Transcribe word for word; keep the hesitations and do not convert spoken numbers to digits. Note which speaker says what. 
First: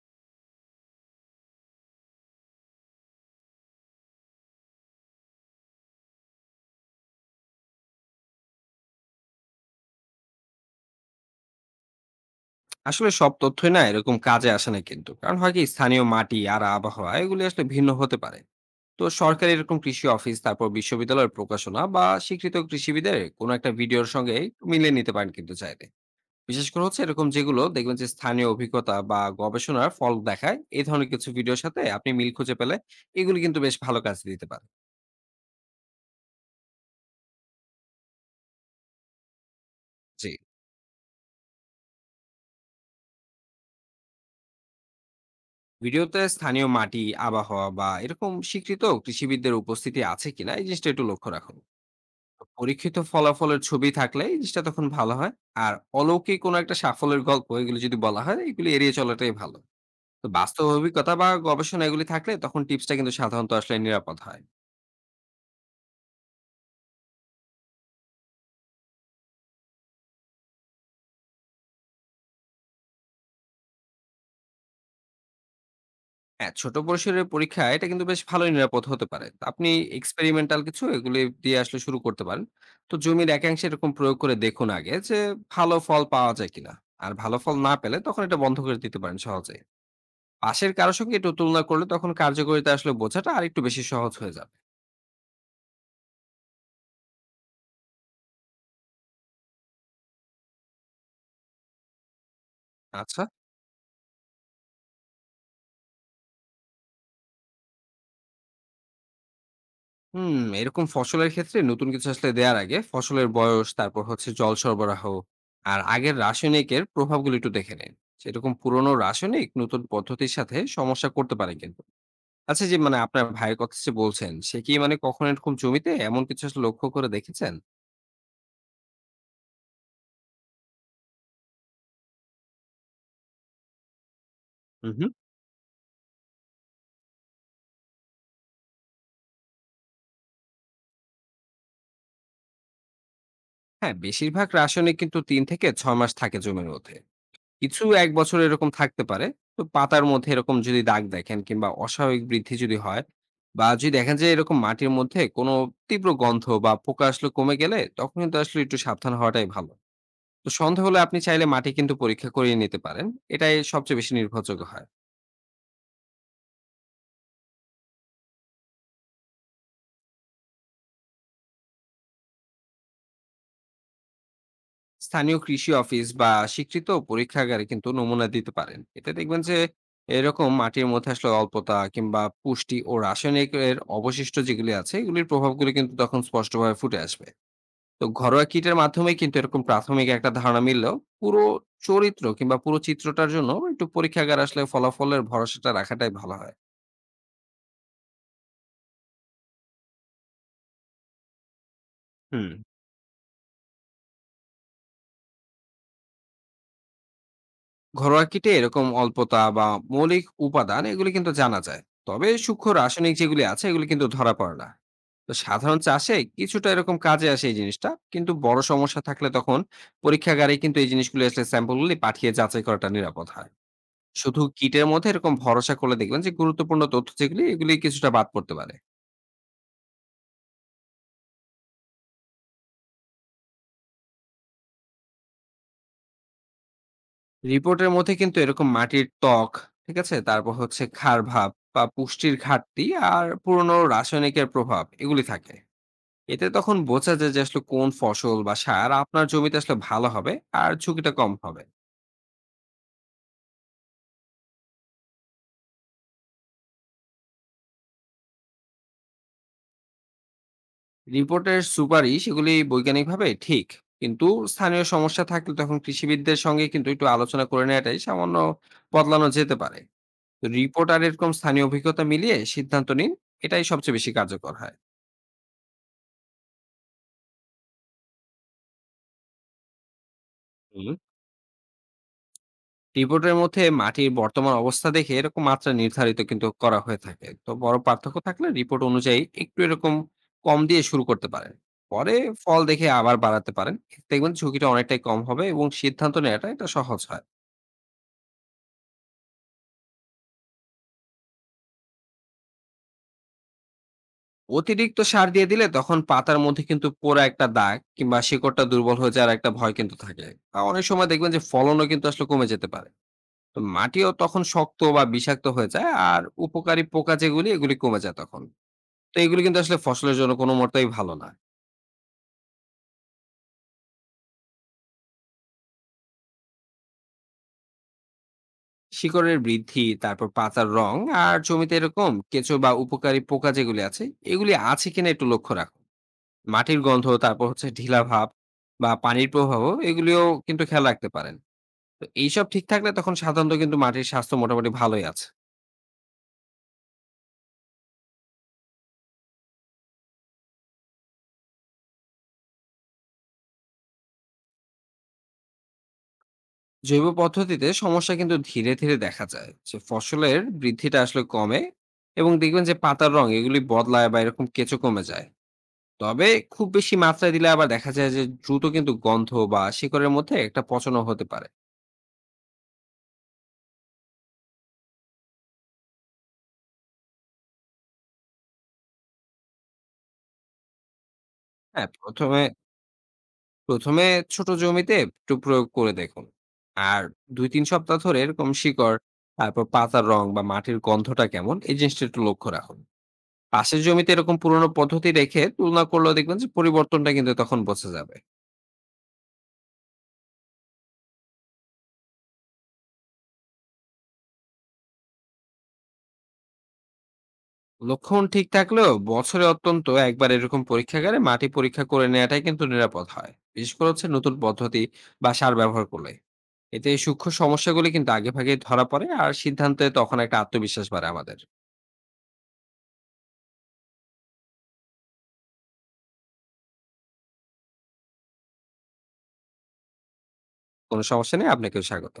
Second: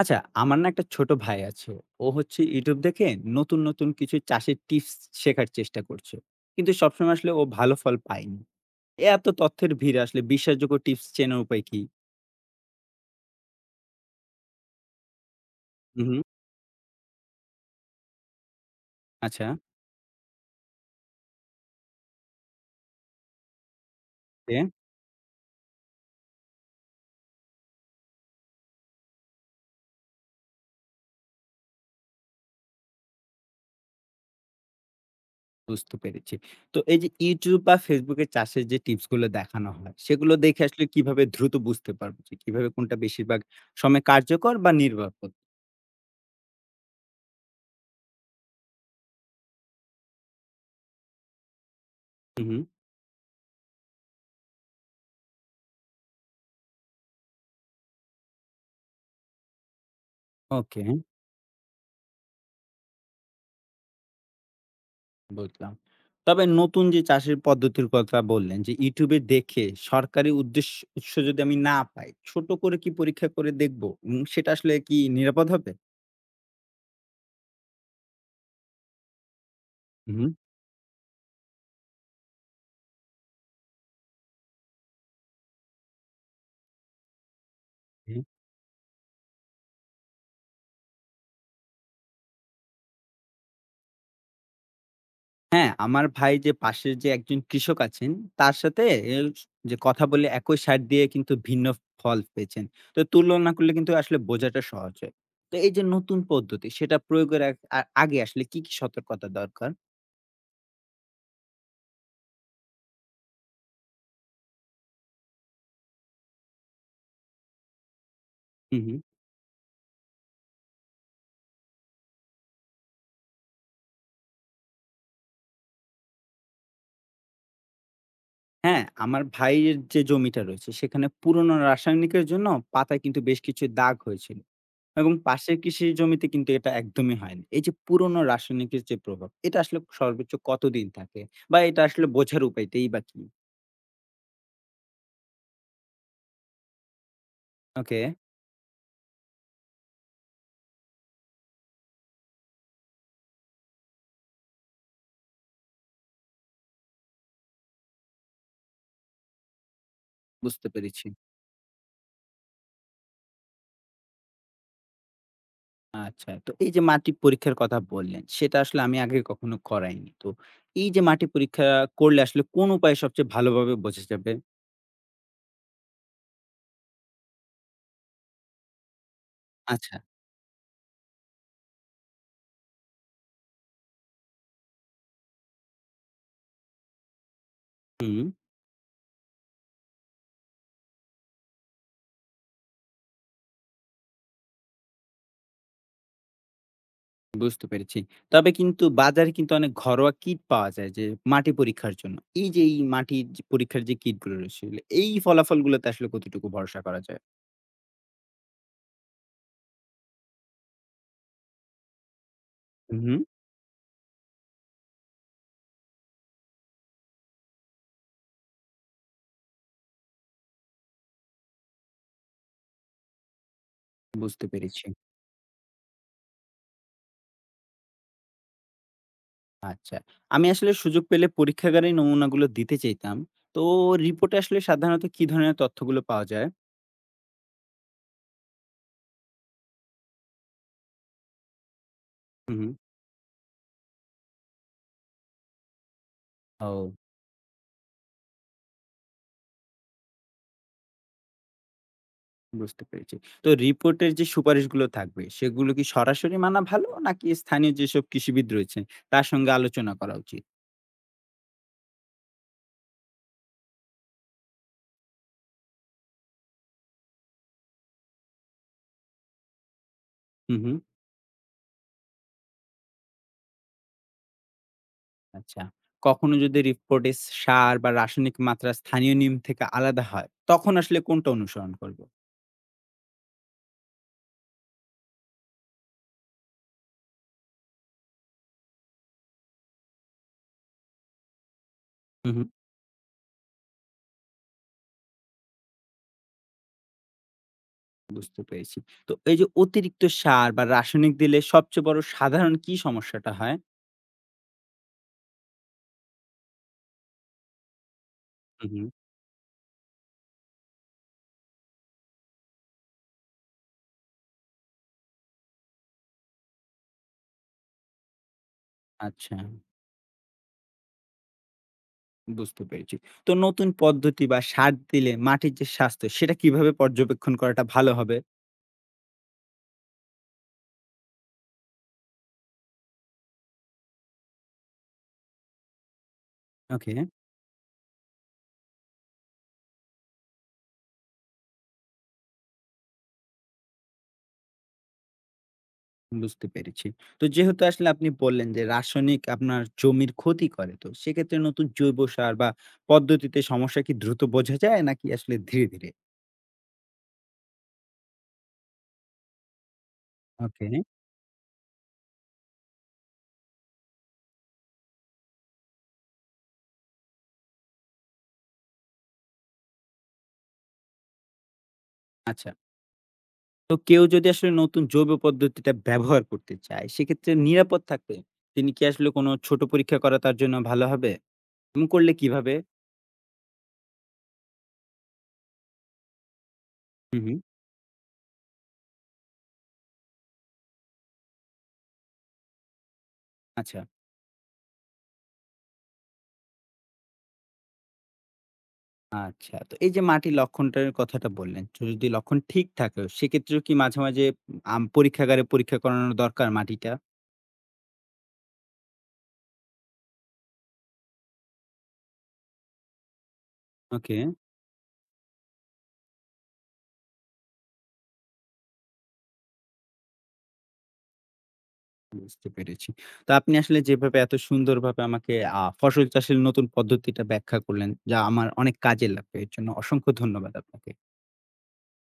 Speaker 1: আচ্ছা, আমার না একটা ছোট ভাই আছে। ও হচ্ছে YouTube দেখে নতুন, নতুন কিছু চাষের টিপস শেখার চেষ্টা করছে। কিন্তু সবসময় আসলে ও ভালো ফল পায়নি। এ এত তথ্যের ভিড়ে আসলে বিশ্বাসযোগ্য টিপস চেনার উপায় কি?
Speaker 2: আসলে সব তথ্যই না এরকম কাজে আসে না কিন্তু কারণ হয় কি স্থানীয়
Speaker 1: হু, হু।
Speaker 2: মাটি আর আবহাওয়া এগুলি আসলে ভিন্ন হতে পারে। তো
Speaker 1: আচ্ছা,
Speaker 2: সরকারি এরকম কৃষি অফিস তারপর বিশ্ববিদ্যালয়ের প্রকাশনা বা স্বীকৃত কৃষিবিদের কোনো একটা ভিডিওর সঙ্গে
Speaker 1: ওকে,
Speaker 2: একটু মিলিয়ে নিতে পারেন কিন্তু চাইলে। বিশেষ করে হচ্ছে এরকম যেগুলো দেখবেন যে স্থানীয় অভিজ্ঞতা বা গবেষণার ফল দেখায় এই ধরনের কিছু ভিডিওর সাথে আপনি মিল খুঁজে পেলে এগুলি কিন্তু বেশ ভালো কাজ দিতে পারে।
Speaker 1: বুঝতে পেরেছি। তো এই যে YouTube বা Facebook এ চাষের যে টিপস গুলো দেখানো হয়,
Speaker 2: জি,
Speaker 1: সেগুলো দেখে আসলে কিভাবে দ্রুত বুঝতে পারবো যে কিভাবে কোনটা বেশিরভাগ সময় কার্যকর বা নির্ভরযোগ্য?
Speaker 2: ভিডিওতে স্থানীয় মাটি আবহাওয়া বা এরকম স্বীকৃত কৃষিবিদদের উপস্থিতি আছে কিনা এই জিনিসটা একটু লক্ষ্য রাখুন।
Speaker 1: হু, হু।
Speaker 2: পরীক্ষিত ফলাফলের ছবি থাকলে এই জিনিসটা তখন ভালো হয়। আর অলৌকিক কোনো একটা সাফল্যের গল্প এগুলো যদি বলা হয়, এগুলো এড়িয়ে চলাটাই ভালো। তো বাস্তব
Speaker 1: ওকে।
Speaker 2: অভিজ্ঞতা বা গবেষণা এগুলি থাকলে তখন টিপসটা কিন্তু সাধারণত আসলে নিরাপদ হয়।
Speaker 1: বুঝলাম। তবে নতুন যে চাষের পদ্ধতির কথা বললেন যে YouTube দেখে সরকারি উদ্দেশ্য উৎস যদি আমি না পাই, ছোট করে কি পরীক্ষা করে দেখব? উম সেটা আসলে কি নিরাপদ হবে?
Speaker 2: হ্যাঁ, ছোট পরিসরের পরীক্ষা এটা কিন্তু বেশ ভালোই নিরাপদ হতে পারে। তো আপনি
Speaker 1: হুম,
Speaker 2: এক্সপেরিমেন্টাল কিছু এগুলি দিয়ে আসলে শুরু করতে পারেন। তো জমির একাংশে এরকম প্রয়োগ করে দেখুন আগে যে ভালো ফল পাওয়া যায় কিনা। আর ভালো ফল না পেলে তখন
Speaker 1: হুম।
Speaker 2: এটা বন্ধ করে দিতে পারেন সহজেই। পাশের কারো সঙ্গে একটু তুলনা করলে তখন কার্যকারিতা আসলে বোঝাটা আরেকটু বেশি সহজ হয়ে যাবে।
Speaker 1: হ্যাঁ, আমার ভাই যে পাশের যে একজন কৃষক আছেন তার সাথে এ যে কথা বলে একই সার দিয়ে কিন্তু ভিন্ন ফল পেয়েছেন। তো
Speaker 2: আচ্ছা।
Speaker 1: তুলনা করলে কিন্তু আসলে বোঝাটা সহজ হয়। তো এই যে নতুন পদ্ধতি সেটা প্রয়োগের আগ আ আগে আসলে কি, কি সতর্কতা দরকার?
Speaker 2: হুম, এরকম ফসলের ক্ষেত্রে নতুন কিছু আসলে দেওয়ার আগে ফসলের বয়স, তারপর হচ্ছে জল সরবরাহ আর আগের রাসায়নিকের প্রভাবগুলো একটু দেখে নিন। সেরকম
Speaker 1: হুম,
Speaker 2: পুরনো
Speaker 1: হুম।
Speaker 2: রাসায়নিক নতুন পদ্ধতির সাথে সমস্যা করতে পারে কিন্তু। আচ্ছা যে মানে আপনার ভাইয়ের কথা যে বলছেন, সে কি মানে কখনো এরকম জমিতে এমন কিছু আসলে লক্ষ্য করে দেখেছেন?
Speaker 1: হ্যাঁ, আমার ভাইয়ের যে জমিটা রয়েছে সেখানে পুরনো রাসায়নিকের জন্য পাতায় কিন্তু বেশ কিছু দাগ হয়েছিল
Speaker 2: হুম, হুম।
Speaker 1: এবং পাশের কৃষির জমিতে কিন্তু এটা একদমই হয়নি। এই যে পুরনো রাসায়নিকের যে প্রভাব এটা আসলে সর্বোচ্চ কতদিন থাকে বা এটা আসলে বোঝার উপায়টাই বা কি?
Speaker 2: হ্যাঁ, বেশিরভাগ রাসায়নিক কিন্তু তিন থেকে ছয় মাস থাকে জমির মধ্যে। কিছু
Speaker 1: ওকে।
Speaker 2: এক বছর এরকম থাকতে পারে। তো পাতার মধ্যে এরকম যদি দাগ দেখেন কিংবা অস্বাভাবিক বৃদ্ধি যদি হয় বা যদি দেখেন যে এরকম মাটির মধ্যে কোনো তীব্র গন্ধ বা পোকা আসলে কমে গেলে তখন কিন্তু আসলে একটু সাবধান হওয়াটাই ভালো। তো
Speaker 1: বুঝতে
Speaker 2: সন্দেহ হলে
Speaker 1: পেরেছি।
Speaker 2: আপনি চাইলে মাটি কিন্তু পরীক্ষা করিয়ে নিতে পারেন। এটাই সবচেয়ে বেশি নির্ভরযোগ্য হয়।
Speaker 1: আচ্ছা, তো এই যে মাটি পরীক্ষার কথা বললেন সেটা আসলে আমি আগে কখনো করাইনি। তো এই যে মাটি পরীক্ষা করলে আসলে কোন উপায়ে সবচেয়ে ভালোভাবে বোঝা যাবে?
Speaker 2: স্থানীয় কৃষি অফিস বা স্বীকৃত পরীক্ষাগারে কিন্তু নমুনা দিতে পারেন। এতে দেখবেন যে
Speaker 1: আচ্ছা।
Speaker 2: এরকম মাটির মধ্যে আসলে অল্পতা কিংবা পুষ্টি ও রাসায়নিকের অবশিষ্ট যেগুলি আছে এগুলির প্রভাবগুলো কিন্তু তখন স্পষ্টভাবে ফুটে আসবে। তো
Speaker 1: হুম।
Speaker 2: ঘরোয়া কিটের মাধ্যমে কিন্তু এরকম প্রাথমিক একটা ধারণা মিললেও পুরো চরিত্র কিংবা পুরো চিত্রটার জন্য একটু পরীক্ষাগার আসলে ফলাফলের ভরসাটা রাখাটাই ভালো হয়।
Speaker 1: বুঝতে পেরেছি। তবে কিন্তু বাজারে কিন্তু অনেক ঘরোয়া কিট পাওয়া যায় যে মাটি পরীক্ষার জন্য। এই
Speaker 2: হুম।
Speaker 1: যে এই মাটির যে পরীক্ষার যে কিটগুলো রয়েছে, এই ফলাফলগুলোতে আসলে কতটুকু ভরসা করা যায়?
Speaker 2: ঘরোয়া কিটে এরকম অল্পতা বা মৌলিক উপাদান এগুলি কিন্তু জানা যায়, তবে সূক্ষ্ম রাসায়নিক
Speaker 1: হুম,
Speaker 2: যেগুলি আছে এগুলি কিন্তু ধরা পড়ে না। তো সাধারণ চাষে কিছুটা এরকম কাজে আসে এই জিনিসটা, কিন্তু বড় সমস্যা থাকলে তখন পরীক্ষাগারে কিন্তু এই জিনিসগুলি আসলে স্যাম্পলগুলি পাঠিয়ে যাচাই করাটা নিরাপদ হয়। শুধু
Speaker 1: বুঝতে পেরেছি।
Speaker 2: কিটের মধ্যে এরকম ভরসা করলে দেখবেন যে গুরুত্বপূর্ণ তথ্য যেগুলি এগুলি কিছুটা বাদ পড়তে পারে।
Speaker 1: আচ্ছা। আমি আসলে সুযোগ পেলে পরীক্ষাগারে নমুনাগুলো দিতে চাইতাম। তো রিপোর্টে আসলে সাধারণত কি ধরনের তথ্যগুলো পাওয়া যায়?
Speaker 2: রিপোর্টের মধ্যে কিন্তু এরকম মাটির ত্বক ঠিক আছে, তারপর হচ্ছে ক্ষার ভাব বা পুষ্টির
Speaker 1: হুম।
Speaker 2: ঘাটতি, আর পুরনো রাসায়নিকের প্রভাব এগুলি থাকে। এতে তখন
Speaker 1: ও,
Speaker 2: বোঝা যায় যে আসলে কোন ফসল বা সার আপনার জমিতে আসলে ভালো হবে আর ঝুঁকিটা কম হবে।
Speaker 1: বুঝতে পেরেছি। তো রিপোর্টের যে সুপারিশগুলো থাকবে, সেগুলো কি সরাসরি মানা ভালো নাকি স্থানীয় যেসব কৃষিবিদ রয়েছেন, তার সঙ্গে আলোচনা করা উচিত?
Speaker 2: রিপোর্টের সুপারিশ এগুলি বৈজ্ঞানিকভাবে ঠিক, কিন্তু স্থানীয় সমস্যা থাকলে তখন কৃষিবিদদের সঙ্গে কিন্তু একটু আলোচনা করে নেওয়াটাই, সামান্য বদলানো যেতে পারে। তো
Speaker 1: হুম, হুম।
Speaker 2: রিপোর্ট আর এরকম স্থানীয় অভিজ্ঞতা মিলিয়ে সিদ্ধান্ত নিন। এটাই সবচেয়ে বেশি কার্যকর হয়।
Speaker 1: আচ্ছা। কখনো যদি রিপোর্টে সার বা রাসায়নিক মাত্রা স্থানীয় নিয়ম থেকে আলাদা হয়, তখন
Speaker 2: হুম
Speaker 1: আসলে কোনটা অনুসরণ করব?
Speaker 2: রিপোর্টের মধ্যে মাটির বর্তমান অবস্থা দেখে এরকম মাত্রা নির্ধারিত কিন্তু করা হয়ে থাকে। তো বড় পার্থক্য থাকলে রিপোর্ট অনুযায়ী একটু এরকম কম দিয়ে শুরু করতে পারেন। পরে
Speaker 1: হুম, হুম।
Speaker 2: ফল দেখে আবার বাড়াতে পারেন। এতে দেখবেন ঝুঁকিটা অনেকটাই কম হবে এবং সিদ্ধান্ত নেওয়াটা এটা সহজ হয়।
Speaker 1: বুঝতে পেরেছি। তো এই যে অতিরিক্ত সার বা রাসায়নিক দিলে সবচেয়ে বড় সাধারণ কি সমস্যাটা হয়?
Speaker 2: অতিরিক্ত সার দিয়ে দিলে তখন পাতার মধ্যে কিন্তু পোড়া একটা দাগ কিংবা শিকড়টা
Speaker 1: হুম, হুম।
Speaker 2: দুর্বল হয়ে যাওয়ার একটা ভয় কিন্তু থাকে। আর অনেক সময় দেখবেন যে ফলনও কিন্তু আসলে কমে যেতে পারে। তো মাটিও তখন শক্ত বা বিষাক্ত হয়ে যায় আর উপকারী পোকা যেগুলি এগুলি কমে যায় তখন। তো
Speaker 1: আচ্ছা,
Speaker 2: এগুলো কিন্তু আসলে ফসলের জন্য কোনো মতেই ভালো না।
Speaker 1: বুঝতে পেরেছি। তো নতুন পদ্ধতি বা সার দিলে মাটির যে স্বাস্থ্য সেটা কিভাবে পর্যবেক্ষণ করাটা ভালো হবে?
Speaker 2: শিকড়ের বৃদ্ধি, তারপর পাতার রং, আর জমিতে এরকম কেঁচো বা উপকারী পোকা যেগুলি আছে এগুলি আছে কিনা একটু লক্ষ্য রাখুন। মাটির
Speaker 1: ওকে।
Speaker 2: গন্ধ তারপর হচ্ছে ঢিলা ভাব বা পানির প্রভাবও, এগুলিও কিন্তু খেয়াল রাখতে পারেন। তো এইসব ঠিক থাকলে তখন সাধারণত কিন্তু মাটির স্বাস্থ্য মোটামুটি ভালোই আছে।
Speaker 1: বুঝতে পেরেছি। তো যেহেতু আসলে আপনি বললেন যে রাসায়নিক আপনার জমির ক্ষতি করে। তো সেক্ষেত্রে নতুন জৈব সার বা পদ্ধতিতে সমস্যা কি দ্রুত বোঝা যায় নাকি আসলে ধীরে, ধীরে?
Speaker 2: জৈব পদ্ধতিতে সমস্যা কিন্তু ধীরে ধীরে দেখা যায় যে ফসলের
Speaker 1: ওকে।
Speaker 2: বৃদ্ধিটা আসলে কমে, এবং দেখবেন যে পাতার রং এগুলি বদলায় বা এরকম কেঁচো কমে যায়। তবে খুব বেশি মাত্রায় দিলে আবার দেখা যায় যে দ্রুত কিন্তু গন্ধ বা শিকড়ের মধ্যে একটা পচনও হতে পারে।
Speaker 1: আচ্ছা। তো কেউ যদি আসলে নতুন জৈব পদ্ধতিটা ব্যবহার করতে চায়, সেক্ষেত্রে নিরাপদ থাকতে তিনি কি আসলে কোনো ছোট পরীক্ষা করা তার জন্য ভালো হবে? এবং
Speaker 2: হ্যাঁ,
Speaker 1: করলে
Speaker 2: প্রথমে
Speaker 1: কিভাবে?
Speaker 2: প্রথমে ছোট জমিতে একটু প্রয়োগ করে দেখুন। আর
Speaker 1: হু, হু।
Speaker 2: দুই তিন সপ্তাহ ধরে এরকম শিকড়, তারপর পাতার রং বা মাটির গন্ধটা কেমন এই জিনিসটা একটু লক্ষ্য রাখুন।
Speaker 1: আচ্ছা,
Speaker 2: পাশের জমিতে এরকম পুরোনো পদ্ধতি রেখে তুলনা করলেও দেখবেন যে পরিবর্তনটা কিন্তু তখন বোঝা যাবে।
Speaker 1: আচ্ছা। তো এই যে মাটির লক্ষণটার কথাটা বললেন, তো যদি লক্ষণ ঠিক থাকে সেক্ষেত্রেও কি মাঝে, মাঝে আম পরীক্ষাগারে পরীক্ষা করানো দরকার মাটিটা?
Speaker 2: লক্ষণ ঠিক থাকলেও বছরে অত্যন্ত একবার এরকম পরীক্ষাগারে মাটি পরীক্ষা করে নেওয়াটাই কিন্তু নিরাপদ হয়, বিশেষ করে হচ্ছে
Speaker 1: ওকে।
Speaker 2: নতুন পদ্ধতি বা সার ব্যবহার করলে। এতে সূক্ষ্ম সমস্যাগুলি কিন্তু আগেভাগেই ধরা পড়ে আর সিদ্ধান্তে তখন একটা আত্মবিশ্বাস বাড়ে আমাদের।
Speaker 1: বুঝতে পেরেছি। তো আপনি আসলে যেভাবে এত সুন্দরভাবে আমাকে আ ফসল চাষের নতুন পদ্ধতিটা ব্যাখ্যা করলেন, যা আমার অনেক কাজে লাগবে। এর জন্য অসংখ্য ধন্যবাদ আপনাকে।
Speaker 2: কোনো সমস্যা নেই, আপনাকেও স্বাগত।